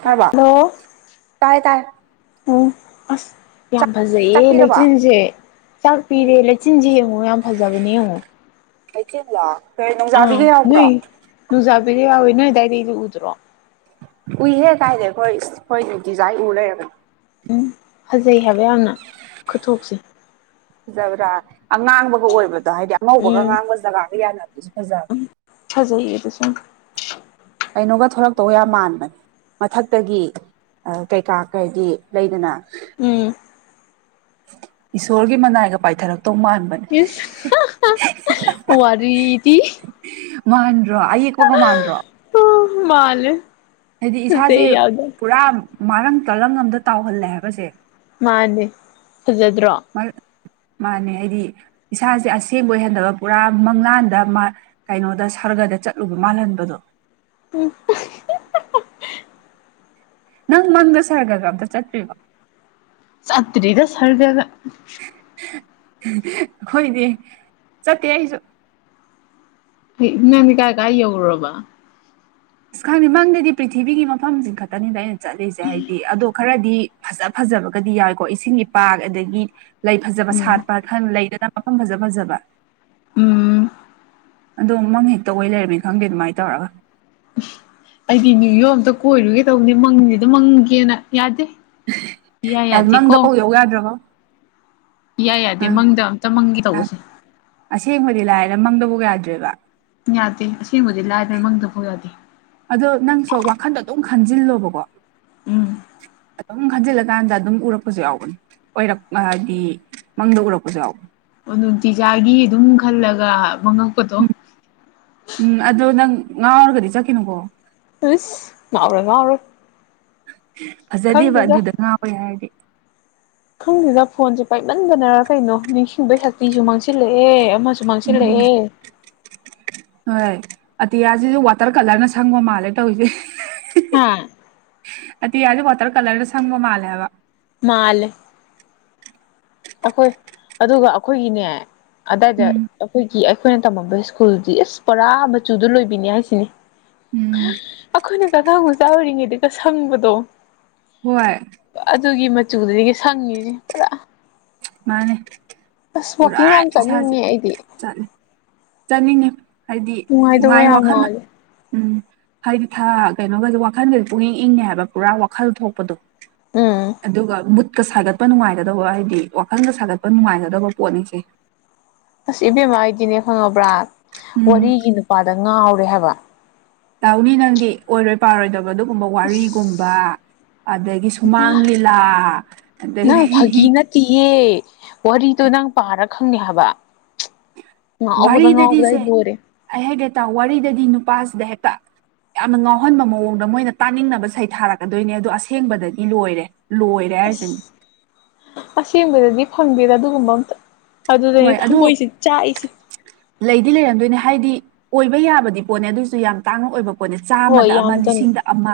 ꯊꯥꯔꯕ hello ꯇꯥꯏ ꯇꯥꯏ ꯎꯝ ꯑꯁ ꯌꯥꯝ ꯐꯖꯩꯌꯦ ꯆꯥꯛꯄꯤꯔꯕꯣ ꯂꯩꯆꯤꯟꯁꯦ ꯆꯥꯛ ꯎꯝ ꯄꯤꯔꯦ ꯂꯩꯆꯤꯟꯁꯦ ꯌꯦꯡꯉꯣ ꯌꯥꯝ ꯐꯖꯕꯅꯦ ꯌꯦꯡꯉꯣ ꯂꯩꯆꯤꯟꯂꯣ ꯑ ꯅꯣꯏ ꯅꯨꯡꯖꯥꯕꯤꯒꯥ ꯌꯥꯎꯏ ꯅꯣꯏ ꯑꯗꯨꯋꯥꯏꯗꯩꯩꯗꯤ ꯎꯗ꯭ꯔꯣ ꯎꯏꯍꯦ ꯀꯥꯏꯗꯦ ꯑꯩꯈꯣꯏ ꯏꯁ ꯑꯩꯈꯣꯏ ꯅꯨꯡꯇꯤꯖꯥꯏ ꯎꯔ ꯂꯩꯔꯕꯅꯤ ꯎꯝ ꯐꯖꯩ ꯍꯥꯏꯕ ꯌꯥꯝꯅ ꯈꯨꯊꯣꯛꯁꯦ ꯐꯖꯕ꯭ꯔꯥ ꯑꯉꯥꯡꯕꯒ ꯑꯣꯏꯕꯗꯣ ꯍꯥꯏꯗꯤ ꯑꯉꯧꯕꯒ ꯎꯝ ꯑꯉꯥꯡꯕ ꯖꯒꯥꯒ ꯌꯥꯅꯕꯗꯨꯁꯨ ꯐꯖꯕꯅꯦ ꯐꯖꯩꯌꯦ ꯑꯗꯨ ꯁꯨꯝ ꯀꯩꯅꯣꯒ ꯊꯣꯛꯂꯛꯇꯧꯒ ꯌꯥꯝ ꯃꯥꯟꯕꯅꯦ ꯃꯊꯛꯇꯒꯤ ꯑ ꯀꯩꯀꯥ ꯀꯩꯒꯤ ꯂꯩꯗꯅ ꯎꯝ ꯏꯁꯣꯔꯒꯤ ꯃꯅꯥꯏꯒ ꯄꯥꯏꯊꯔꯛꯇꯧ ꯃꯥꯟꯕꯅꯤ ꯢꯁ [unintelligible] ꯋꯥꯔꯤꯗꯤ ꯃꯥꯥꯟ꯭ꯗꯔꯣ ꯑꯩꯌꯦꯛꯄꯒ ꯃꯥꯥꯟ꯭ꯗꯔꯣ [unintelligible] ꯃꯥꯜꯂꯦ ꯍꯥꯏꯗꯤ ꯏꯁꯥꯁꯦ ꯐꯖꯩ ꯌꯥꯝꯅ ꯄꯨꯔꯥ ꯃꯔꯪ ꯇꯥꯂꯪ ꯑꯝꯗ ꯇꯥꯎꯍꯜꯂꯦ ꯍꯥꯏꯕꯁꯦ ꯃꯥꯅꯦ ꯐꯖꯗ꯭ꯔꯣ ꯃꯂꯥ ꯃꯥꯅꯦ ꯍꯥꯏꯗꯤ ꯏꯁꯥꯁꯦ ꯑꯁꯦꯡꯕ ꯑꯣꯏꯍꯟꯗꯕ ꯄꯨꯔꯥ ꯃꯪꯂꯥꯥꯟꯗ ꯃꯥ ꯀꯩꯅꯣꯗ ꯁꯔ꯭ꯒꯗ ꯆꯠꯂꯨꯕ ꯃꯥꯜꯍꯟꯕꯗꯣ ꯎꯝ ꯅꯪ ꯃꯪꯗ ꯁꯒ꯭ꯔꯒ ꯑꯝꯇ ꯆꯠꯇ꯭ꯔꯤꯕꯣ ꯆꯠꯇ꯭ꯔꯤꯗ ꯁꯒ꯭ꯔꯒ ꯍꯣꯏꯅꯦ ꯆꯠꯇꯦ ꯑꯩꯁꯨ ꯅꯪꯗꯤ ꯀꯥꯏ ꯀꯥꯏ ꯌꯧꯔꯨꯔꯕ ꯑꯁ ꯈꯪꯗꯦ ꯃꯪꯗꯗꯤ ꯄ꯭ꯔꯤꯊꯤꯕꯤꯒꯤ ꯃꯐꯝꯁꯤꯡ ꯈꯛꯇꯅꯤꯗ ꯑꯩꯅ ꯆꯠꯂꯤꯁꯦ ꯍꯥꯏꯗꯤ ꯑꯗꯣ ꯈꯔꯗꯤ ꯐꯖ ꯐꯖꯕꯒꯗꯤ ꯌꯥꯎꯏꯀꯣ ꯏꯁꯤꯡꯒꯤ ꯄꯥꯛ ꯑꯗꯒꯤ ꯂꯩ ꯐꯖꯕ ꯎꯝ ꯁꯥꯠꯄꯥ ꯈꯜ ꯂꯩꯗꯨꯅ ꯃꯐꯝ ꯐꯖ ꯐꯖꯕ ꯎꯝ ꯑꯗꯣ ꯃꯪ ꯍꯦꯛꯇ ꯑꯣꯏ ꯂꯩꯔꯝꯅꯤ ꯈꯪꯗꯦ ꯑꯗꯨꯃꯥꯏꯅ ꯇꯧꯔꯒ ꯑꯩꯗꯤ ꯅꯤꯌꯣꯛ ꯑꯝꯇ ꯀꯣꯏꯔꯨꯒꯦ ꯇꯧꯕꯅꯤ ꯃꯪꯖꯦ ꯑꯝꯇ ꯃꯪꯒꯦꯅ ꯌꯥꯗꯦ ꯏꯌꯥ ꯌꯥꯗꯦꯀꯣ ꯃꯪꯗꯐꯥꯎ ꯌꯥꯗ꯭ꯔꯕꯣ ꯏꯌꯥ ꯌꯥꯗꯦ ꯃꯪꯗ ꯑꯝꯇ ꯃꯪꯒꯦ ꯇꯧꯕꯁꯦ ꯑꯁꯦꯡꯕꯗꯤ ꯂꯥꯏꯔꯗꯅ ꯃꯪꯗꯐꯥꯎ ꯌꯥꯗ꯭ꯔꯦꯕ ꯌꯥꯗꯦ ꯑꯁꯦꯡꯕꯗꯤ ꯂꯥꯏꯔꯗꯅ ꯃꯪꯗꯐꯥꯎ ꯌꯥꯗꯦ ꯑꯗꯣ ꯅꯪꯁꯨ ꯋꯥꯈꯟꯗ ꯑꯗꯨꯝ ꯈꯟꯖꯤꯜꯂꯣꯕꯀꯣ ꯎꯝ ꯑꯗꯨꯝ ꯈꯟꯖꯤꯜꯂꯀꯥꯟꯗ ꯑꯗꯨꯝ ꯎꯔꯛꯄꯁꯨ ꯌꯥꯎꯕꯅꯤ ꯑꯣꯏꯔꯛ ꯍꯥꯏꯗꯤ ꯃꯪꯗ ꯎꯔꯛꯄꯁꯨ ꯌꯥꯎ ꯑꯣ ꯅꯨꯡꯇꯤꯖꯥꯢꯒꯤ ꯑꯗꯨꯝ ꯈꯜꯂꯒ ꯃꯪꯉꯛꯄꯗꯣ ꯎꯝ ꯑꯗꯣ ꯅꯪ ꯉꯥꯎꯔꯒꯗꯤ ꯆꯠꯈꯤꯅꯨꯀꯣ ꯍꯩꯁ ꯉꯥꯎꯔꯣꯏ ꯉꯥꯎꯔꯣꯏ ꯐꯖꯗꯦꯕ ꯑꯗꯨꯗ ꯉꯥꯎꯋꯦ ꯍꯥꯏꯔꯗꯤ ꯈꯪꯗꯦꯗ ꯐꯣꯟꯁꯦ ꯄꯥꯏꯃꯟꯕꯅꯔ ꯀꯩꯅꯣ ꯅꯤꯡꯁꯤꯡꯕꯩ ꯁꯛꯇꯤꯁꯨ ꯃꯥꯡꯁꯤꯜꯂꯛꯑꯦ ꯑꯃꯁꯨ ꯎꯝ ꯃꯥꯡꯁꯤꯜꯂꯛꯑꯦ ꯍꯣꯏ ꯑꯇꯤꯌꯥꯁꯤꯁꯨ ꯋꯥꯇꯔ ꯀꯂꯔꯅ ꯁꯪꯕ ꯃꯥꯜꯂꯦ ꯇꯧꯔꯤꯁꯦ ꯍꯥ ꯑꯇꯤꯌꯥꯁꯦ ꯋꯥꯇꯔ ꯀꯂꯔꯗ ꯁꯪꯕ ꯃꯥꯜꯂꯦ ꯍꯥꯏꯕ ꯃꯥꯜꯂꯦ ꯑꯩꯈꯣꯏ ꯑꯗꯨꯒ ꯑꯩꯈꯣꯏꯒꯤꯅꯦ ꯑꯗꯥꯏꯗ ꯎꯝ ꯑꯩꯈꯣꯏ ꯒꯤ ꯑꯩꯈꯣꯏꯅ ꯇꯝꯃꯝꯕ ꯁ꯭ꯀꯨꯜꯗꯤ ꯄꯨꯔꯥ ꯃꯆꯨꯗꯨ ꯂꯣꯏꯕꯤꯅꯤ ꯍꯥꯏꯁꯤꯅꯤ ꯎꯝ ꯑꯩꯈꯣꯏꯅꯀ ꯑꯉꯥꯡ ꯃꯆꯥ ꯑꯣꯏꯔꯤꯉꯩꯗꯀ ꯁꯪꯕꯗꯣ ꯍꯣꯏ ꯑꯗꯨꯒꯤ ꯃꯆꯨꯗꯨꯗꯒꯤ ꯁꯪꯉꯤꯁꯤ ꯄꯨꯔꯥ ꯃꯥꯅꯦ ꯑꯁ ꯄꯨꯔꯥ ꯋꯥꯛꯀꯤꯡ ꯌꯥꯝ ꯏꯁꯥꯥꯁꯦ ꯆꯠꯅꯤꯡꯉꯦ ꯑꯩꯗꯤ ꯆꯠꯂꯦ ꯆꯠꯅꯤꯡꯉꯤ ꯑꯩꯗꯤ ꯅꯨꯡꯉꯥꯏꯗꯧꯕ ꯅꯨꯡꯉꯥꯏ ꯌꯥꯝ ꯋꯥꯈꯜꯅ ꯃꯥꯜꯂꯦ ꯎꯝ ꯍꯥꯏꯗꯤ ꯊꯥ ꯀꯩꯅꯣꯒꯁꯨ ꯋꯥꯈꯜꯒꯁꯨ ꯄꯨꯛꯏꯪ ꯏꯪꯅꯤ ꯍꯥꯏꯕ ꯄꯨꯔꯥ ꯋꯥꯈꯜ ꯊꯣꯛꯄꯗꯣ ꯎꯝ ꯑꯗꯨꯒ ꯃꯨꯠ ꯀ ꯁꯥꯒꯠꯄ ꯅꯨꯡꯉꯥꯏꯒꯗꯕ ꯍꯥꯏꯗꯤ ꯋꯥꯈꯜꯒ ꯁꯥꯒꯠꯄ ꯅꯨꯡꯉꯥꯏꯒꯗꯕ ꯄꯣꯠꯅꯤꯁꯤ ꯑꯁ ꯏꯕꯦꯝꯃ ꯑꯩꯗꯤꯅꯦ ꯈꯪꯉꯕ꯭ꯔꯥ ꯎꯝ ꯋꯥꯔꯤꯒꯤ ꯅꯨꯄꯥꯗ ꯉꯥꯎꯔꯦ ꯍꯥꯏꯕ ꯇꯧꯅꯤ ꯅꯪꯗꯤ ꯑꯣꯏꯔꯣꯏ ꯄꯥꯔꯣꯏꯗꯕ ꯑꯗꯨꯒꯨꯝꯕ ꯋꯥꯔꯤꯒꯨꯝꯕ ꯑꯁ ꯑꯗꯒꯤ ꯁꯨꯃꯥꯡ ꯂꯤꯂꯥ ꯑꯗꯒꯤ ꯇꯤꯌꯦ ꯋꯥꯔꯤꯗꯣ ꯅꯪ ꯄꯥꯔ ꯈꯪꯅꯤ ꯍꯥꯏꯕ ꯉꯥꯎꯕꯗ ꯉꯥꯎꯕꯗ ꯋꯥꯔꯤꯗꯗꯤꯁꯦ ꯑꯩ ꯂꯣꯏꯔꯦ ꯑꯩ ꯍꯥꯏꯒꯦ ꯇꯥꯎ ꯋꯥꯔꯤꯗꯗꯤ ꯅꯨꯄꯥꯁꯤꯗ ꯍꯦꯛꯇ ꯌꯥꯝꯅ ꯉꯥꯎꯍꯟꯕ ꯃꯑꯣꯡꯗ ꯃꯣꯢꯅ ꯇꯥꯅꯤꯡꯅꯕ ꯁꯩꯊꯥꯔꯛꯀꯗꯣꯢꯅꯦ ꯑꯗꯣ ꯑꯁꯦꯡꯕꯗꯗꯤ ꯂꯣꯢꯔꯦ ꯂꯣꯢ ꯑꯁ ꯑꯁꯦꯡꯕꯗꯗꯤ ꯐꯪꯗꯦꯗꯥ ꯑꯗꯨꯒꯨꯝꯕ ꯑꯝꯇ ꯑꯗꯨꯗꯅꯤ ꯍꯣꯏ ꯑꯗꯣ ꯊꯃꯣꯢꯁꯦ ꯆꯥꯛꯏꯁꯤ ꯂꯩꯗꯤ ꯂꯩꯔꯝꯗꯣꯢꯅꯦ ꯍꯥꯢꯗꯤ ꯑꯣꯢꯕ ꯌꯥꯕꯗꯤ ꯄꯣꯠꯅꯦ ꯑꯗꯨꯑꯣꯢꯁꯨ ꯌꯥꯝ ꯇꯥꯡꯅ ꯑꯣꯢꯕ ꯄꯣꯠꯅꯦ ꯆꯥꯝꯃꯗ ꯍꯣꯏ ꯌꯥꯝ ꯑꯃ ꯆꯝꯃꯦ ꯂꯤꯁꯤꯡꯗ ꯑꯃ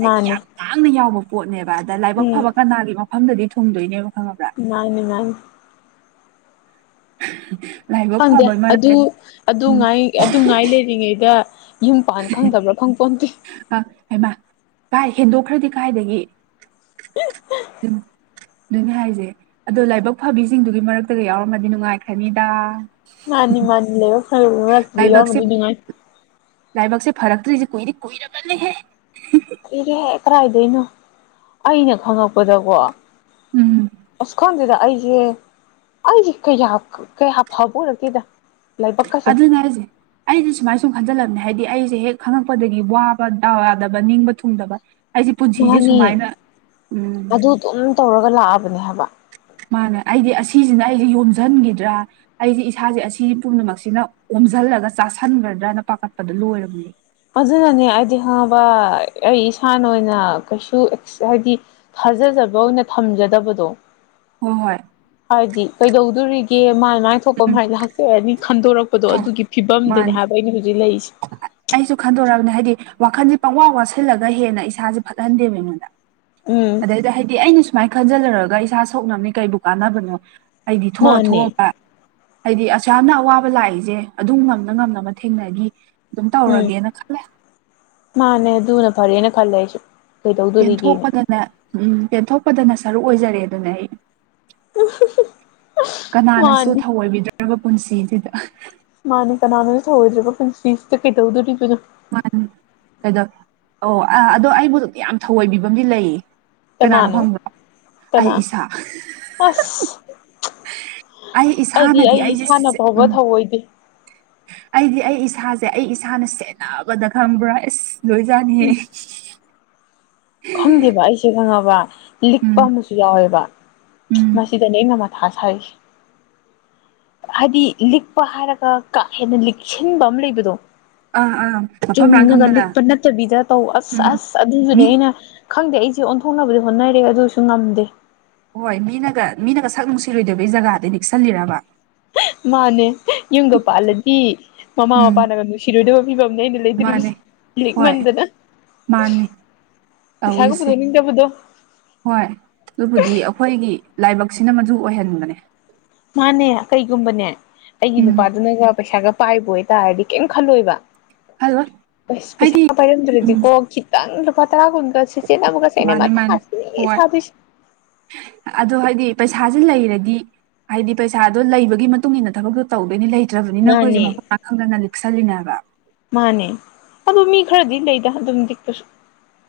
ꯍꯥꯢꯗꯤ ꯃꯥꯅꯦ ꯌꯥꯝ ꯇꯥꯡꯅ ꯌꯥꯎꯕ ꯄꯣꯠꯅꯦꯕ ꯑꯗ ꯂꯥꯢꯕꯛ ꯎꯝ ꯐꯕ ꯀꯅꯥꯒꯤ ꯃꯐꯝꯗꯗꯤ ꯊꯨꯡꯗꯨꯢꯅꯦꯕ ꯈꯪꯉꯕ꯭ꯔꯥ ꯃꯥꯢꯅꯤ ꯃꯥꯢꯅꯤ [unintelligible] ꯐꯪꯗꯦ ꯐꯕꯩ ꯑꯗꯨ ꯃꯔꯛꯇ ꯎꯝ ꯑꯗꯨꯉꯥꯢ ꯑꯗꯨꯉꯥꯢ ꯂꯩꯔꯤꯉꯩꯗ ꯌꯨꯝ ꯄꯥꯟ ꯈꯪꯗꯕ꯭ꯔꯥ ꯈꯪ ꯄꯣꯟꯇꯦ ꯑ ꯑꯦꯃꯥ ꯀꯥꯢ ꯍꯦꯟꯗꯣꯛꯈ꯭ꯔꯗꯤ ꯀꯥꯢꯗꯒꯤ ꯑꯗꯨꯅꯤ ꯍꯥꯢꯖꯦ ꯑꯗꯣ ꯂꯥꯢꯕꯛ ꯐꯕꯤꯖꯤꯡꯗꯨꯒꯤ ꯃꯔꯛꯇꯒ ꯌꯥꯎꯔꯝꯃꯗꯤ ꯅꯨꯡꯉꯥꯢꯈ꯭ꯔꯅꯤꯗ ꯃꯥꯅꯤ ꯃꯥꯥꯅꯤ ꯂꯥꯢꯕꯛ ꯐꯔ ꯃꯔꯛꯇꯨꯗ ꯌꯥꯎꯃꯗꯤ ꯗꯨꯉꯥꯢ ꯂꯥꯢꯕꯛꯁꯦ ꯐꯔꯛꯇ꯭ꯔꯤꯖꯦ ꯀꯨꯢꯗꯤ ꯀꯨꯢꯔꯕꯅꯤꯍꯦ ꯏꯗꯦꯍꯦ ꯀꯔꯥꯢꯗꯩꯅꯣ ꯑꯩꯅ ꯈꯪꯉꯛꯄꯗꯀꯣ ꯎꯝ ꯑꯁ ꯈꯪꯗꯦꯗ ꯑꯩꯁꯦ ꯑꯩꯖꯦ ꯀꯌꯥ ꯀꯌꯥ ꯐꯕ ꯑꯣꯢꯔꯛꯇꯦꯗ ꯑꯗꯨꯅꯦ ꯍꯥꯢꯖꯦ ꯑꯩꯗꯤ ꯁꯨꯃꯥꯢ ꯁꯨꯝ ꯈꯟꯖꯜꯂꯕꯅꯦ ꯍꯥꯢꯗꯤ ꯑꯩꯖꯦ ꯍꯦꯛ ꯈꯪꯉꯛꯄꯗꯒꯤ ꯋꯥꯕ ꯗꯥꯎ ꯌꯥꯗꯕ ꯅꯤꯡꯕ ꯊꯨꯡꯗꯕ ꯑꯩꯁꯦ ꯄꯨꯟꯁꯤꯁꯦ ꯃꯥꯅꯦ ꯁꯨꯃꯥꯏꯅ ꯎꯝ ꯑꯗꯨ ꯑꯗꯨꯝ ꯇꯧꯔꯒ ꯂꯥꯛꯑꯕꯅꯦ ꯍꯥꯢꯕ ꯃꯥꯅ ꯑꯩꯗꯤ ꯑꯁꯤꯖꯤꯅ ꯑꯩꯗꯤ ꯌꯣꯝꯖꯟꯒꯤꯗ꯭ꯔꯥ ꯑꯩꯖꯦ ꯏꯁꯥꯖꯦ ꯑꯁꯤ ꯄꯨꯝꯅꯃꯛꯁꯤꯅ ꯑꯣꯝꯖꯜꯂꯒ ꯆꯥꯁꯟꯒ꯭ꯔꯗ꯭ꯔꯅ ꯄꯥꯈꯠꯄꯗ ꯂꯣꯢꯔꯕꯅꯤ ꯑꯩ ꯑꯗꯨꯅꯅꯦ ꯑꯩꯗꯤ ꯍꯪꯑꯕ ꯑꯩ ꯏꯁꯥꯅ ꯑꯣꯢꯅ ꯀꯩꯁꯨ ꯍꯥꯢꯗꯤ ꯊꯥꯖꯖꯕ ꯑꯣꯢꯅ ꯊꯝꯖꯗꯕꯗꯣ ꯍꯣ ꯍꯣꯢ ꯍꯥꯢꯗꯤ ꯀꯩꯗꯧꯗꯨꯔꯤꯒꯦ ꯃꯥꯢ ꯃꯥꯢ ꯊꯣꯛꯄ ꯎꯝ ꯃꯥꯢ ꯂꯥꯛꯆꯔꯅꯤ ꯈꯟꯗꯣꯔꯛ ꯑꯗꯣ ꯑꯗꯨꯒꯤ ꯐꯤꯕꯝꯗꯅꯦ ꯃꯥꯅꯦ ꯍꯥꯢꯕ ꯑꯩꯅ ꯍꯧꯖꯤꯛ ꯂꯩꯔꯤꯁꯤ ꯑꯩꯁꯨ ꯈꯟꯗꯣꯔꯑꯕꯅꯦ ꯍꯥꯢꯗꯤ ꯋꯥꯈꯟꯖꯦ ꯄꯪꯋꯥ ꯋꯥꯁꯤꯜꯂꯒ ꯍꯦꯟꯅ ꯏꯁꯥꯖꯦ ꯐꯠꯍꯟꯗꯦꯕ ꯑꯩꯉꯣꯟꯗ ꯎꯝ ꯗꯨꯗ ꯍꯥꯢꯗꯤ ꯑꯩꯅ ꯁꯨꯃꯥꯢ ꯈꯟꯖꯜꯂꯔꯒ ꯏꯁꯥ ꯁꯣꯛꯅꯕꯅꯦ ꯀꯩꯕꯨ ꯀꯥꯟꯅꯕꯅꯣ ꯑꯩꯗꯤ ꯊꯣꯛꯑ ꯃꯥꯅꯦ ꯊꯣꯛꯑꯕ ꯍꯥꯢꯗꯤ ꯑꯁꯨꯌꯥꯝꯅ ꯑꯋꯥꯕ ꯂꯥꯛꯏꯖꯦ ꯑꯗꯨꯝ ꯉꯝꯅ ꯉꯝꯅꯕ ꯊꯦꯡꯅꯈꯤ ꯑꯗꯨꯝ ꯎꯝ ꯇꯧꯔꯒꯦꯅ ꯈꯜꯂꯦ ꯃꯥꯅꯦ ꯑꯗꯨꯅ ꯐꯔꯦꯅ ꯈꯜꯂꯦ ꯑꯩꯁꯨ ꯀꯩꯗꯧꯗꯣꯔꯤꯒꯦꯅ ꯄꯦꯟꯊꯣꯛꯄꯗꯅ ꯎꯝ ꯄꯦꯟꯊꯣꯛꯄꯗꯅ ꯁꯔꯨꯛ ꯑꯣꯢꯖꯔꯦ ꯑꯗꯨꯅꯦ ꯑꯩ ꯀꯅꯥꯅꯁꯨ ꯃꯥꯅꯤ ꯊꯧꯑꯣꯢꯕꯤꯗ꯭ꯔꯕ ꯄꯨꯟꯁꯤꯖꯤꯗ ꯃꯥꯅꯦ ꯀꯅꯥꯅꯖꯨ ꯊꯧꯑꯣꯢꯗ꯭ꯔꯕ ꯄꯨꯟꯁꯤꯖꯤꯗ ꯀꯩꯗꯧꯗꯨꯔꯤꯕꯅꯣ ꯃꯥ ꯑꯗꯨꯝ ꯀꯩꯗꯧ ꯑꯣ ꯑ ꯑꯗꯣ ꯑꯩꯕꯨꯗ ꯌꯥꯝ ꯊꯑꯣꯢꯕꯤꯕꯝ ꯃꯤ ꯂꯩꯌꯦ ꯀꯅꯥꯅꯣ ꯈꯪꯕ꯭ꯔꯣ ꯑꯩ ꯀꯅꯥ ꯏꯁꯥ ꯑꯁ ꯑꯩ ꯑꯩꯗꯤ ꯏꯁꯥꯅꯗꯤ ꯑꯩ ꯑꯩꯖꯦ ꯏꯁꯥꯅ ꯁꯤ ꯎꯝ ꯐꯥꯎꯕ ꯊꯧꯑꯣꯏꯗꯦ ꯑꯩꯗꯤ ꯑꯩ ꯏꯁꯥꯖꯦ ꯑꯩ ꯏꯁꯥꯅ ꯁꯦꯅꯕꯗ ꯈꯪꯕ꯭ꯔꯥ ꯑꯦꯁ ꯂꯣꯢꯖꯅꯤꯍꯦ ꯈꯪꯗꯦꯕ ꯑꯩꯁꯦ ꯈꯪꯉꯕ ꯂꯤꯛꯄ ꯎꯝ ꯑꯃꯁꯨ ꯌꯥꯎꯋꯦꯕ ꯎꯝ ꯃꯁꯤꯗꯅꯦ ꯑꯩꯅ ꯃꯥ [unintelligible] ꯍꯥꯏꯗꯤ ꯂꯤꯛꯄ ꯍꯥꯏꯔꯒ ꯀꯥ ꯍꯦꯟꯅ ꯂꯤꯛꯁꯤꯟꯕ ꯑꯃ ꯂꯩꯕꯗꯣ ꯑꯥ ꯑꯥ ꯃꯐꯝ ꯂꯥꯡ ꯆꯨꯝꯅꯒ ꯈꯪꯗꯅ ꯂꯤꯛꯄ ꯅꯠꯇꯕꯤꯗ ꯇꯧ ꯑꯁ ꯎꯝ ꯑꯁ ꯑꯗꯨꯗꯨꯅꯦ ꯃꯤ ꯑꯩꯅ ꯈꯪꯗꯦ ꯑꯩꯁꯦ ꯑꯣꯟꯊꯣꯛꯅꯕꯗꯤ ꯍꯣꯠꯅꯔꯤ ꯑꯗꯨꯁꯨ ꯉꯝꯗꯦ ꯍꯣꯏ ꯃꯤꯅꯒ ꯃꯤꯅꯒ ꯁꯛ ꯅꯨꯡꯁꯤꯔꯣꯏꯗꯣꯏꯕꯒꯤ ꯖꯒꯥꯗ ꯂꯤꯛꯁꯜꯂꯤꯔꯕ ꯃꯥꯅꯦ ꯌꯨꯝꯒ ꯄꯥꯜꯂꯗꯤ ꯃꯃꯥ ꯎꯝ ꯃꯄꯥꯅꯒ ꯅꯨꯡꯁꯤꯔꯣꯏꯗ ꯐꯤꯕꯝꯅꯦ ꯑꯩꯅ [unintelligible] ꯁꯦ ꯃꯥꯅꯦ ꯍꯣꯏ ꯂꯤꯛꯃꯟꯗꯅ ꯃꯥꯅꯤ ꯄꯩꯁꯥꯒ ꯇꯧꯔꯤꯁꯦ ꯄꯨꯊꯣꯛꯅꯤꯡꯗꯕꯗꯣ ꯍꯣꯏ ꯑꯗꯨꯕꯨꯗꯤ ꯑꯈꯣꯏꯒꯤ ꯂꯥꯏꯕꯛꯁꯤꯅ ꯃꯗꯨ ꯑꯣꯏꯍꯟꯕꯅꯦ ꯃꯥꯅꯦ ꯀꯩꯒꯨꯝꯕꯅꯦ ꯑꯩꯒꯤ ꯎꯝ ꯅꯨꯄꯥꯗꯨꯅꯒ ꯄꯩꯁꯥꯒ ꯄꯥꯏꯕ ꯑꯣꯏꯇꯥꯔꯗꯤ ꯀꯩꯝ ꯈꯜꯂꯣꯏꯕ ꯈꯜꯂꯣꯏ ꯍꯥꯏꯗꯤ ꯄꯩꯁꯥ ꯎꯝ ꯄꯥꯏꯔꯝꯗ꯭ꯔꯗꯤꯀꯣ ꯈꯤꯇꯪ ꯂꯨꯄꯥ ꯇꯔꯥ ꯀꯨꯟꯒ [unintelligible] ꯃꯥꯅꯦ ꯃꯥꯅꯦ ꯑꯩꯅꯊꯤ ꯍꯣꯏ ꯁꯥꯗꯣꯏꯁꯦ ꯑꯗꯣ ꯍꯥꯏꯗꯤ ꯄꯩꯁꯥꯁꯦ ꯂꯩꯔꯗꯤ ꯍꯥꯏꯗꯤ ꯄꯩꯁꯥꯗꯣ ꯂꯩꯕꯒꯤ ꯃꯇꯨꯡ ꯏꯟꯅ ꯊꯕꯛꯇ ꯇꯧꯗꯣꯏꯅꯤ ꯂꯩꯇ꯭ꯔꯕꯅꯤꯅ ꯑꯈꯣꯏꯁꯦ ꯃꯥꯅꯦ ꯃꯐꯝ ꯃꯔꯥꯡ ꯈꯪꯗꯅ ꯂꯤꯛꯁꯜꯂꯤꯅꯦ ꯍꯥꯏꯕ ꯃꯥꯅꯦ ꯑꯗꯨ ꯃꯤ ꯈꯔꯗꯤ ꯂꯩꯗ ꯑꯗꯨꯝ ꯂꯤꯛꯄꯁꯨ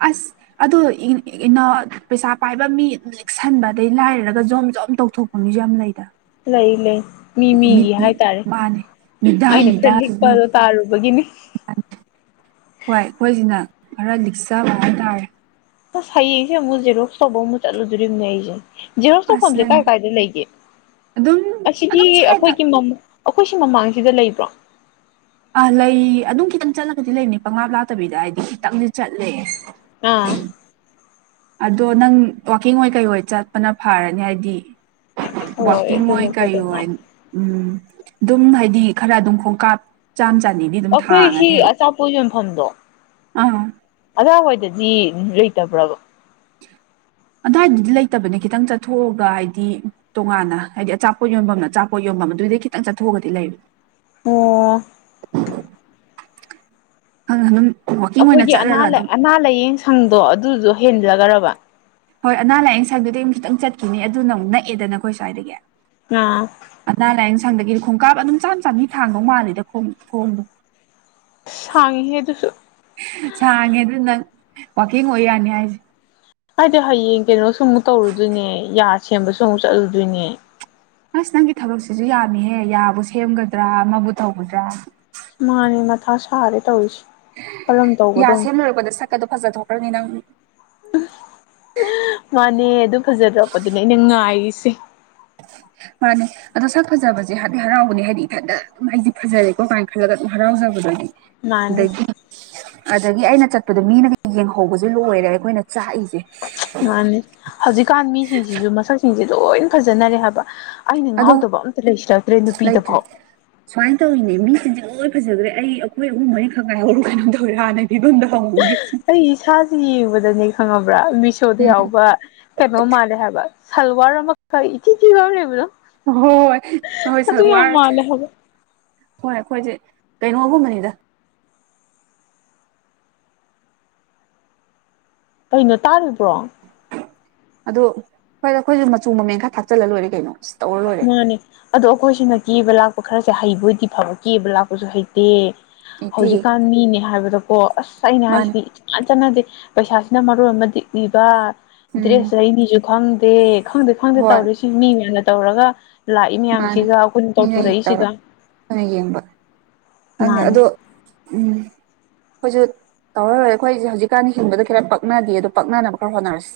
ꯑꯁ ꯑꯗꯨ ꯏ ꯏꯅꯣꯠ ꯄꯩꯁꯥ ꯄꯥꯏꯕ ꯃꯤ ꯑꯗꯨ ꯂꯤꯛꯁꯟꯕ ꯑꯗꯩ ꯂꯥꯏꯔꯔꯒ ꯖꯣꯝ ꯖꯣꯝ ꯇꯧꯊꯣꯛꯄ ꯃꯤꯁꯨ ꯌꯥꯝ ꯂꯩꯗ ꯂꯩ ꯂꯩ ꯃꯤ ꯃꯤꯒꯤ ꯃꯤ ꯍꯥꯏꯇꯥꯔꯦ ꯃꯥꯅꯦ ꯃꯤꯗꯥ ꯑꯩꯅ ꯈꯔ ꯃꯤꯗꯥꯗꯨꯒꯤ ꯂꯤꯛꯄꯗꯣ ꯇꯥꯔꯨꯕꯒꯤꯅꯤ ꯍꯣꯏ ꯑꯈꯣꯏꯁꯤꯅ ꯈꯔ ꯂꯤꯛꯆꯕ ꯍꯥꯏꯇꯥꯔꯦ ꯑꯁ ꯍꯥꯌꯦꯡ ꯁꯦ ꯑꯃꯨꯛ ꯖꯦꯔꯣꯛꯁ ꯇꯧꯕ ꯑꯃꯨꯛ ꯆꯠꯂꯨꯗꯨꯔꯤꯝꯅꯦ ꯑꯩꯁꯦ ꯖꯦꯔꯣꯁ ꯑꯁ ꯇꯧꯐꯝꯁꯦ ꯅꯪ ꯀꯥꯏ ꯀꯥꯏꯗ ꯂꯩꯒꯦ ꯑꯗꯨꯝ ꯑꯁꯤꯗꯤ ꯑꯗꯨꯝ ꯁ꯭ꯋꯥꯏꯗ ꯑꯈꯣꯏꯒꯤ ꯃꯝ ꯑꯈꯣꯏ ꯁꯤ ꯃꯃꯥꯡꯁꯤꯗ ꯂꯩꯕ꯭ꯔꯣ ꯑꯥ ꯂꯩ ꯑꯗꯨꯝ ꯈꯤꯇꯪ ꯆꯠꯂꯒꯗꯤ ꯂꯩꯝꯅꯤ ꯄꯪꯂꯥꯞ ꯂꯥꯞꯇꯕꯤꯗ ꯍꯥꯏꯗꯤ ꯈꯤꯇꯪꯗꯤ ꯆꯠꯂꯦ ꯎꯝ ꯑꯗꯣ ꯅꯪ ꯋꯥꯛꯀꯤꯡ ꯑꯣꯏ ꯀꯩ ꯑꯣꯏ ꯆꯠꯄꯅ ꯐꯔꯅꯤ ꯍꯥꯏꯗꯤ ꯍꯣꯏ ꯋꯥꯀꯤꯡ ꯑꯣꯏ ꯑꯗꯨꯅ ꯀꯔꯤ ꯐꯗꯧ ꯑꯣꯏ ꯃꯥꯜꯂꯦ ꯎꯝ ꯑꯗꯨꯝ ꯍꯥꯏꯗꯤ ꯈꯔ ꯑꯗꯨꯝ ꯈꯣꯡꯀꯥꯞ ꯆꯥꯝ ꯆꯥꯅꯤ ꯑꯩꯈꯣꯏ ꯁꯤ ꯑꯆꯥꯄꯣꯠ ꯌꯣꯟꯐꯝꯗꯣ ꯑꯥ ꯑꯗꯥꯏ ꯋꯥꯏꯗꯗꯤ ꯂꯩꯇꯕ꯭ꯔꯕ ꯑꯗ꯭ꯋꯥꯏꯗꯗꯤ ꯂꯩꯇꯕꯅꯦ ꯈꯤꯇꯪ ꯆꯠꯊꯣꯛꯑꯒ ꯍꯥꯏꯗꯤ ꯇꯣꯉꯥꯟꯅ ꯍꯥꯏꯗꯤ ꯑꯆꯥꯥꯛꯄꯣꯠ ꯌꯣꯟꯕꯝꯅ ꯑꯆꯥꯥꯛꯄꯣꯠ ꯌꯣꯟꯕꯝ ꯑꯗꯨꯗꯩ ꯈꯤꯇꯪ ꯆꯠꯊꯣꯛꯑꯒꯗꯤ ꯂꯩꯕ ꯑꯣ ꯑ ꯑꯗꯨꯝ ꯋꯥꯛꯀꯤꯡ ꯑꯣꯏꯅ ꯑꯈꯣꯏꯒꯤ ꯑꯅꯥ ꯆꯠꯂꯒ ꯂꯥ ꯑꯗꯨꯝ ꯑꯅꯥ ꯂꯥꯏꯌꯦꯡ ꯁꯪꯗꯣ ꯑꯗꯨꯗꯣ ꯍꯦꯟꯂꯒꯔꯕ ꯍꯣꯏ ꯑꯅꯥ ꯂꯥꯏꯌꯦꯡ ꯁꯪꯗꯨꯗꯤ ꯑꯃꯨꯛ ꯈꯤꯛꯇꯪ ꯆꯠꯈꯤꯅꯤ ꯑꯗꯨꯅ ꯅꯛꯑꯦꯗꯅ ꯑꯃꯨꯛꯑꯦꯗꯅ ꯈꯣꯏ ꯁ꯭ꯋꯥꯏꯗꯒꯤ ꯑꯥ ꯑꯅꯥ ꯂꯥꯏꯌꯦꯡ ꯁꯪꯗꯒꯤꯗꯤ ꯈꯣꯡꯀꯥꯞ ꯑꯗꯨꯝ ꯆꯥꯝ ꯆꯥꯝꯕꯤ ꯊꯥꯡꯗꯧ ꯃꯥꯜꯂꯤꯗ ꯈꯣꯡ ꯈꯣꯡꯗꯣ ꯁꯥꯡꯉꯤꯍꯦ ꯑꯗꯨꯁꯨ ꯁꯥꯡꯉꯦ ꯑꯗꯨ ꯅꯪ ꯋꯥꯀꯤꯡ ꯑꯣꯏ ꯌꯥꯅꯤ ꯍꯥꯏꯁꯦ ꯍꯥꯏꯗꯤ ꯍꯌꯦꯡ ꯀꯩꯅꯣꯁꯨ ꯑꯃꯨꯛ ꯇꯧꯔꯨꯗꯣꯏꯅꯦ ꯌꯥ ꯁꯦꯝꯕꯁꯨ ꯑꯃꯨꯛ ꯆꯠꯂꯨꯗꯣꯏꯅꯦ ꯑꯁ ꯅꯪꯒꯤ ꯊꯕꯛꯁꯤꯁꯨ ꯌꯥꯝꯃꯤꯍꯦ ꯌꯥꯕꯨ ꯁꯦꯝꯒꯗ꯭ꯔꯥ ꯑꯃꯕꯨ ꯇꯧꯒꯗ꯭ꯔꯥ ꯃꯥꯅꯦ ꯃꯊꯥ ꯁꯥꯔꯦ ꯇꯧꯔꯤꯁꯤ ꯌꯥ ꯁꯦꯝ ꯂꯣꯏꯔꯛꯄꯗ ꯁꯛꯀꯗꯣ ꯐꯖꯊꯣꯛꯈ꯭ꯔꯅꯤ ꯅꯪ ꯃꯥꯅꯦ ꯑꯗꯨ ꯐꯖꯗ꯭ꯔꯣꯔꯛꯄ ꯑꯗꯨꯅꯦ ꯑꯩꯅ ꯉꯥꯏꯔꯤꯁꯦ ꯃꯥꯅꯦ ꯑꯗꯣ ꯁꯛ ꯐꯖꯕꯁꯦ ꯍꯥꯗꯤ ꯍꯔꯥꯎꯕꯅꯦ ꯍꯥꯏꯗꯤ ꯏꯊꯟꯇ ꯏꯃꯥ ꯑꯩꯗꯤ ꯐꯖꯔꯦꯀꯣ ꯀꯥꯏꯅ ꯈꯜꯂꯒ ꯑꯗꯨꯝ ꯍꯔꯥꯎꯖꯕꯗꯨꯗꯤ ꯃꯥꯅꯤ ꯑꯗꯒꯤ ꯑꯗꯒꯤ ꯑꯩꯅ ꯆꯠꯄꯗꯣ ꯃꯤꯅ ꯌꯦꯡꯍꯧꯕꯁꯦ ꯂꯣꯏꯔꯦ ꯑꯩꯈꯣꯏꯅ ꯆꯥꯛꯏꯁꯦ ꯃꯥꯅꯤ ꯍꯧꯖꯤꯛꯀꯥꯟ ꯃꯤꯁꯤꯡꯁꯤꯁꯨ ꯃꯁꯛꯁꯤꯡꯁꯦ ꯂꯣꯏ ꯐꯖꯅꯔꯦ ꯍꯥꯏꯕ ꯑꯩꯅ ꯑꯗꯣ ꯉꯥꯎꯗꯕ ꯑꯝꯇ ꯂꯩꯁꯤꯜꯂꯛꯇ꯭ꯔꯦ ꯂꯩꯇ꯭ꯔꯦ ꯅꯨꯄꯤꯗꯐꯥꯎ ꯁꯨꯃꯥꯏꯅ ꯇꯧꯋꯤꯅꯦ ꯃꯤꯁꯤꯡꯁꯦ ꯂꯣꯏ ꯐꯖꯈ꯭ꯔꯦ ꯑꯩ ꯑꯩꯈꯣꯏ ꯑꯍꯨꯝ ꯃꯔꯤꯈꯛ ꯉꯥꯏꯍꯧꯔꯕ ꯀꯩꯅꯣꯝ ꯇꯧꯋꯦ ꯍꯥꯟꯅ ꯐꯤꯕꯝꯗ ꯍꯧꯔꯨꯗ꯭ꯔꯤꯁꯦ ꯑꯩ ꯏꯁꯥꯥꯁꯦ ꯌꯦꯡꯕꯗꯅꯦ ꯈꯪꯉꯕ꯭ꯔꯥ ꯃꯤꯁꯣꯗ ꯎꯝ ꯌꯥꯎꯕ ꯀꯩꯅꯣ ꯃꯥꯜꯂꯦ ꯍꯥꯏꯕ ꯁꯜꯋꯥꯔ ꯑꯃ ꯀꯩ ꯏꯊꯤ ꯊꯤꯕ ꯑꯃ ꯂꯩꯕꯗꯣ ꯍꯣꯏ ꯍꯣꯏ ꯑꯗꯨ ꯌꯥꯝ ꯁꯜꯋꯥꯔ ꯃꯥꯜꯂꯦ ꯍꯥꯏꯕ ꯍꯣꯏ ꯑꯩꯈꯣꯏꯁꯦ ꯀꯩꯅꯣꯒꯨꯝꯕꯅꯤꯗ ꯀꯩꯅꯣ ꯇꯥꯔꯤꯕ꯭ꯔꯣ ꯑꯗꯣ ꯍꯣꯏ ꯑꯩꯈꯣꯏꯁꯨ ꯃꯆꯨ ꯃꯃꯦꯟ ꯈꯔ ꯊꯥꯛꯆꯜꯂ ꯂꯣꯏꯔꯦ ꯀꯩꯅꯣ ꯇꯧꯔ ꯂꯣꯏꯔꯦ ꯃꯥꯅꯦ ꯑꯗꯣ ꯑꯩꯈꯣꯏꯁꯤꯅ ꯀꯦꯕ ꯂꯥꯛꯄ ꯈꯔꯁꯨ ꯍꯩꯕ ꯑꯣꯏꯗꯤ ꯐꯕ ꯀꯦꯕ ꯂꯥꯛꯄꯁꯨ ꯍꯩꯇꯦ ꯑꯩꯠꯇꯤ ꯍꯧꯖꯤꯛꯀꯥꯟ ꯃꯤꯅꯦ ꯍꯥꯏꯕꯗꯀꯣ ꯑꯁ ꯑꯩꯅ ꯃꯥꯅꯦ ꯍꯥꯏꯁꯤꯗꯤ [unintelligible] ꯆꯥꯅꯗꯦ ꯄꯩꯁꯥꯁꯤꯅ ꯃꯔꯣꯜ ꯑꯃ ꯇꯤꯡꯏꯕ ꯎꯝ ꯗ꯭ꯔꯦꯁ ꯂꯩꯅꯦꯁꯨ ꯈꯪꯗꯦ ꯈꯪꯗꯦ ꯈꯪꯗꯦ ꯍꯣꯏ ꯇꯧꯔꯤ ꯁꯤ ꯃꯤ ꯃꯌꯥꯝꯅ ꯇꯧꯔꯒ ꯂꯥꯛꯏ ꯃꯥꯅꯦ ꯃꯌꯥꯝꯁꯤꯒ ꯑꯩꯈꯣꯏꯅ ꯃꯤꯉꯩ ꯇꯧꯔ ꯇꯧꯊꯣꯔꯛꯏꯁꯤꯒ ꯑꯩꯈꯣꯏꯅ ꯌꯦꯡꯕ ꯈꯪꯗꯦ ꯃꯥꯅꯦ ꯑꯗꯣ ꯎꯝ ꯑꯩꯈꯣꯏꯁꯨ ꯇꯧꯔꯔꯣꯏ ꯑꯩꯈꯣꯏꯁꯦ ꯍꯧꯖꯤꯛꯀꯥꯟꯅ ꯍꯤꯡꯕꯗ ꯈꯔ ꯄꯛꯅꯗꯦ ꯑꯗꯣ ꯄꯛꯅꯕ ꯈꯔ ꯍꯣꯠꯅꯔꯁꯤ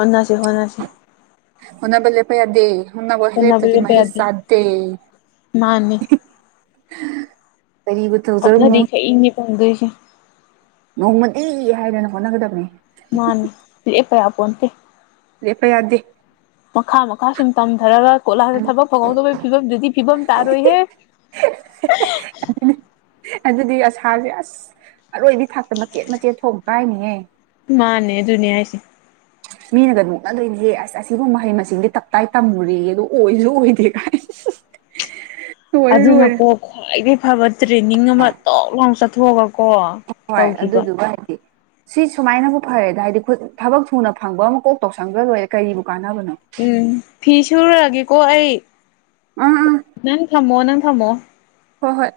ꯍꯣꯠꯅꯁꯤ ꯍꯣꯠꯅꯁꯤ ꯍꯣꯠꯅꯕ ꯂꯦꯞꯄ ꯌꯥꯗꯦ ꯍꯣꯠꯅꯕ ꯂꯦꯞꯇ꯭ꯔꯗꯤ ꯂꯦꯞꯄ ꯃꯍꯩ ꯌꯥꯗꯦ ꯆꯥꯗꯦ ꯃꯥꯅꯤ [unintelligible] [unintelligible] ꯐꯪꯗꯣꯏꯁꯦ ꯅꯣꯡꯃꯗꯤ ꯍꯥꯏꯗꯅ ꯍꯣꯠꯅꯒꯗꯕꯅꯤ ꯃꯥꯅꯦ ꯂꯦꯞꯄ ꯌꯥꯄꯣꯟꯇꯦ ꯂꯦꯞꯄ ꯌꯥꯗꯦ ꯃꯈꯥ ꯃꯈꯥ ꯁꯨꯝ ꯇꯝꯊꯔꯒ ꯀꯣ ꯂꯥꯁꯗ ꯊꯕꯛ ꯐꯪꯍꯧꯗꯕꯒꯤ ꯐꯤꯕꯝꯗꯨꯗꯤ ꯐꯤꯕꯝ ꯇꯥꯔꯣꯏꯍꯦ ꯑꯗꯨꯗꯤ ꯑꯁꯥꯁꯦ ꯑꯁ ꯑꯔꯣꯏꯕꯤ ꯊꯥꯛꯇ ꯃꯆꯦꯠ ꯃꯆꯦꯠ ꯊꯣꯛꯅ ꯀꯥꯏꯅꯤꯍꯦ ꯃꯥꯅꯦ ꯑꯗꯨꯨꯅꯦ ꯍꯥꯏꯁꯦ ꯃꯤꯅꯒ ꯅꯣꯛꯅꯗꯣꯏꯅꯦꯍꯦ ꯑꯁ ꯑꯁꯤꯕꯨ ꯃꯍꯩ ꯃꯁꯤꯡꯗꯤ ꯇꯞꯇꯥꯏ ꯇꯝꯃꯨꯔꯦꯌꯦ ꯑꯗꯨ ꯑꯣꯏꯁꯨ ꯑꯣꯏꯗꯦ ꯀꯥꯏ [unintelligible] ꯂꯣꯏꯔꯦ ꯑꯗꯨꯅꯀꯣ ꯈ꯭ꯋꯥꯏꯗꯒꯤ ꯐꯕ ꯇ꯭ꯔꯦꯟꯅꯤꯡ ꯑꯃ ꯇꯣꯛ ꯂꯥꯎꯅ ꯆꯠꯊꯣꯛꯑꯒ ꯀꯣ ꯍꯣꯏ ꯇꯧꯒꯤꯕ [unintelligible] ꯁꯤ ꯁꯨꯃꯥꯏꯅꯕꯨ ꯐꯔꯦꯗ ꯍꯥꯏꯗꯤ ꯈꯨꯠ ꯊꯕꯛ ꯊꯨꯅ ꯐꯪꯕ ꯑꯃ ꯀꯣꯛ ꯇꯧꯁꯟꯒ꯭ꯔ ꯂꯣꯏꯔꯦ ꯀꯔꯤꯕꯨ ꯀꯥꯟꯅꯕꯅꯣ ꯎꯝ ꯐꯤ ꯁꯨꯔꯨꯔꯒꯦꯀꯣ ꯑꯩ ꯎꯝ ꯎꯝ ꯅꯪ ꯊꯝꯃꯣ ꯅꯪ ꯊꯝꯃꯣ ꯍꯣꯏ ꯍꯣꯏ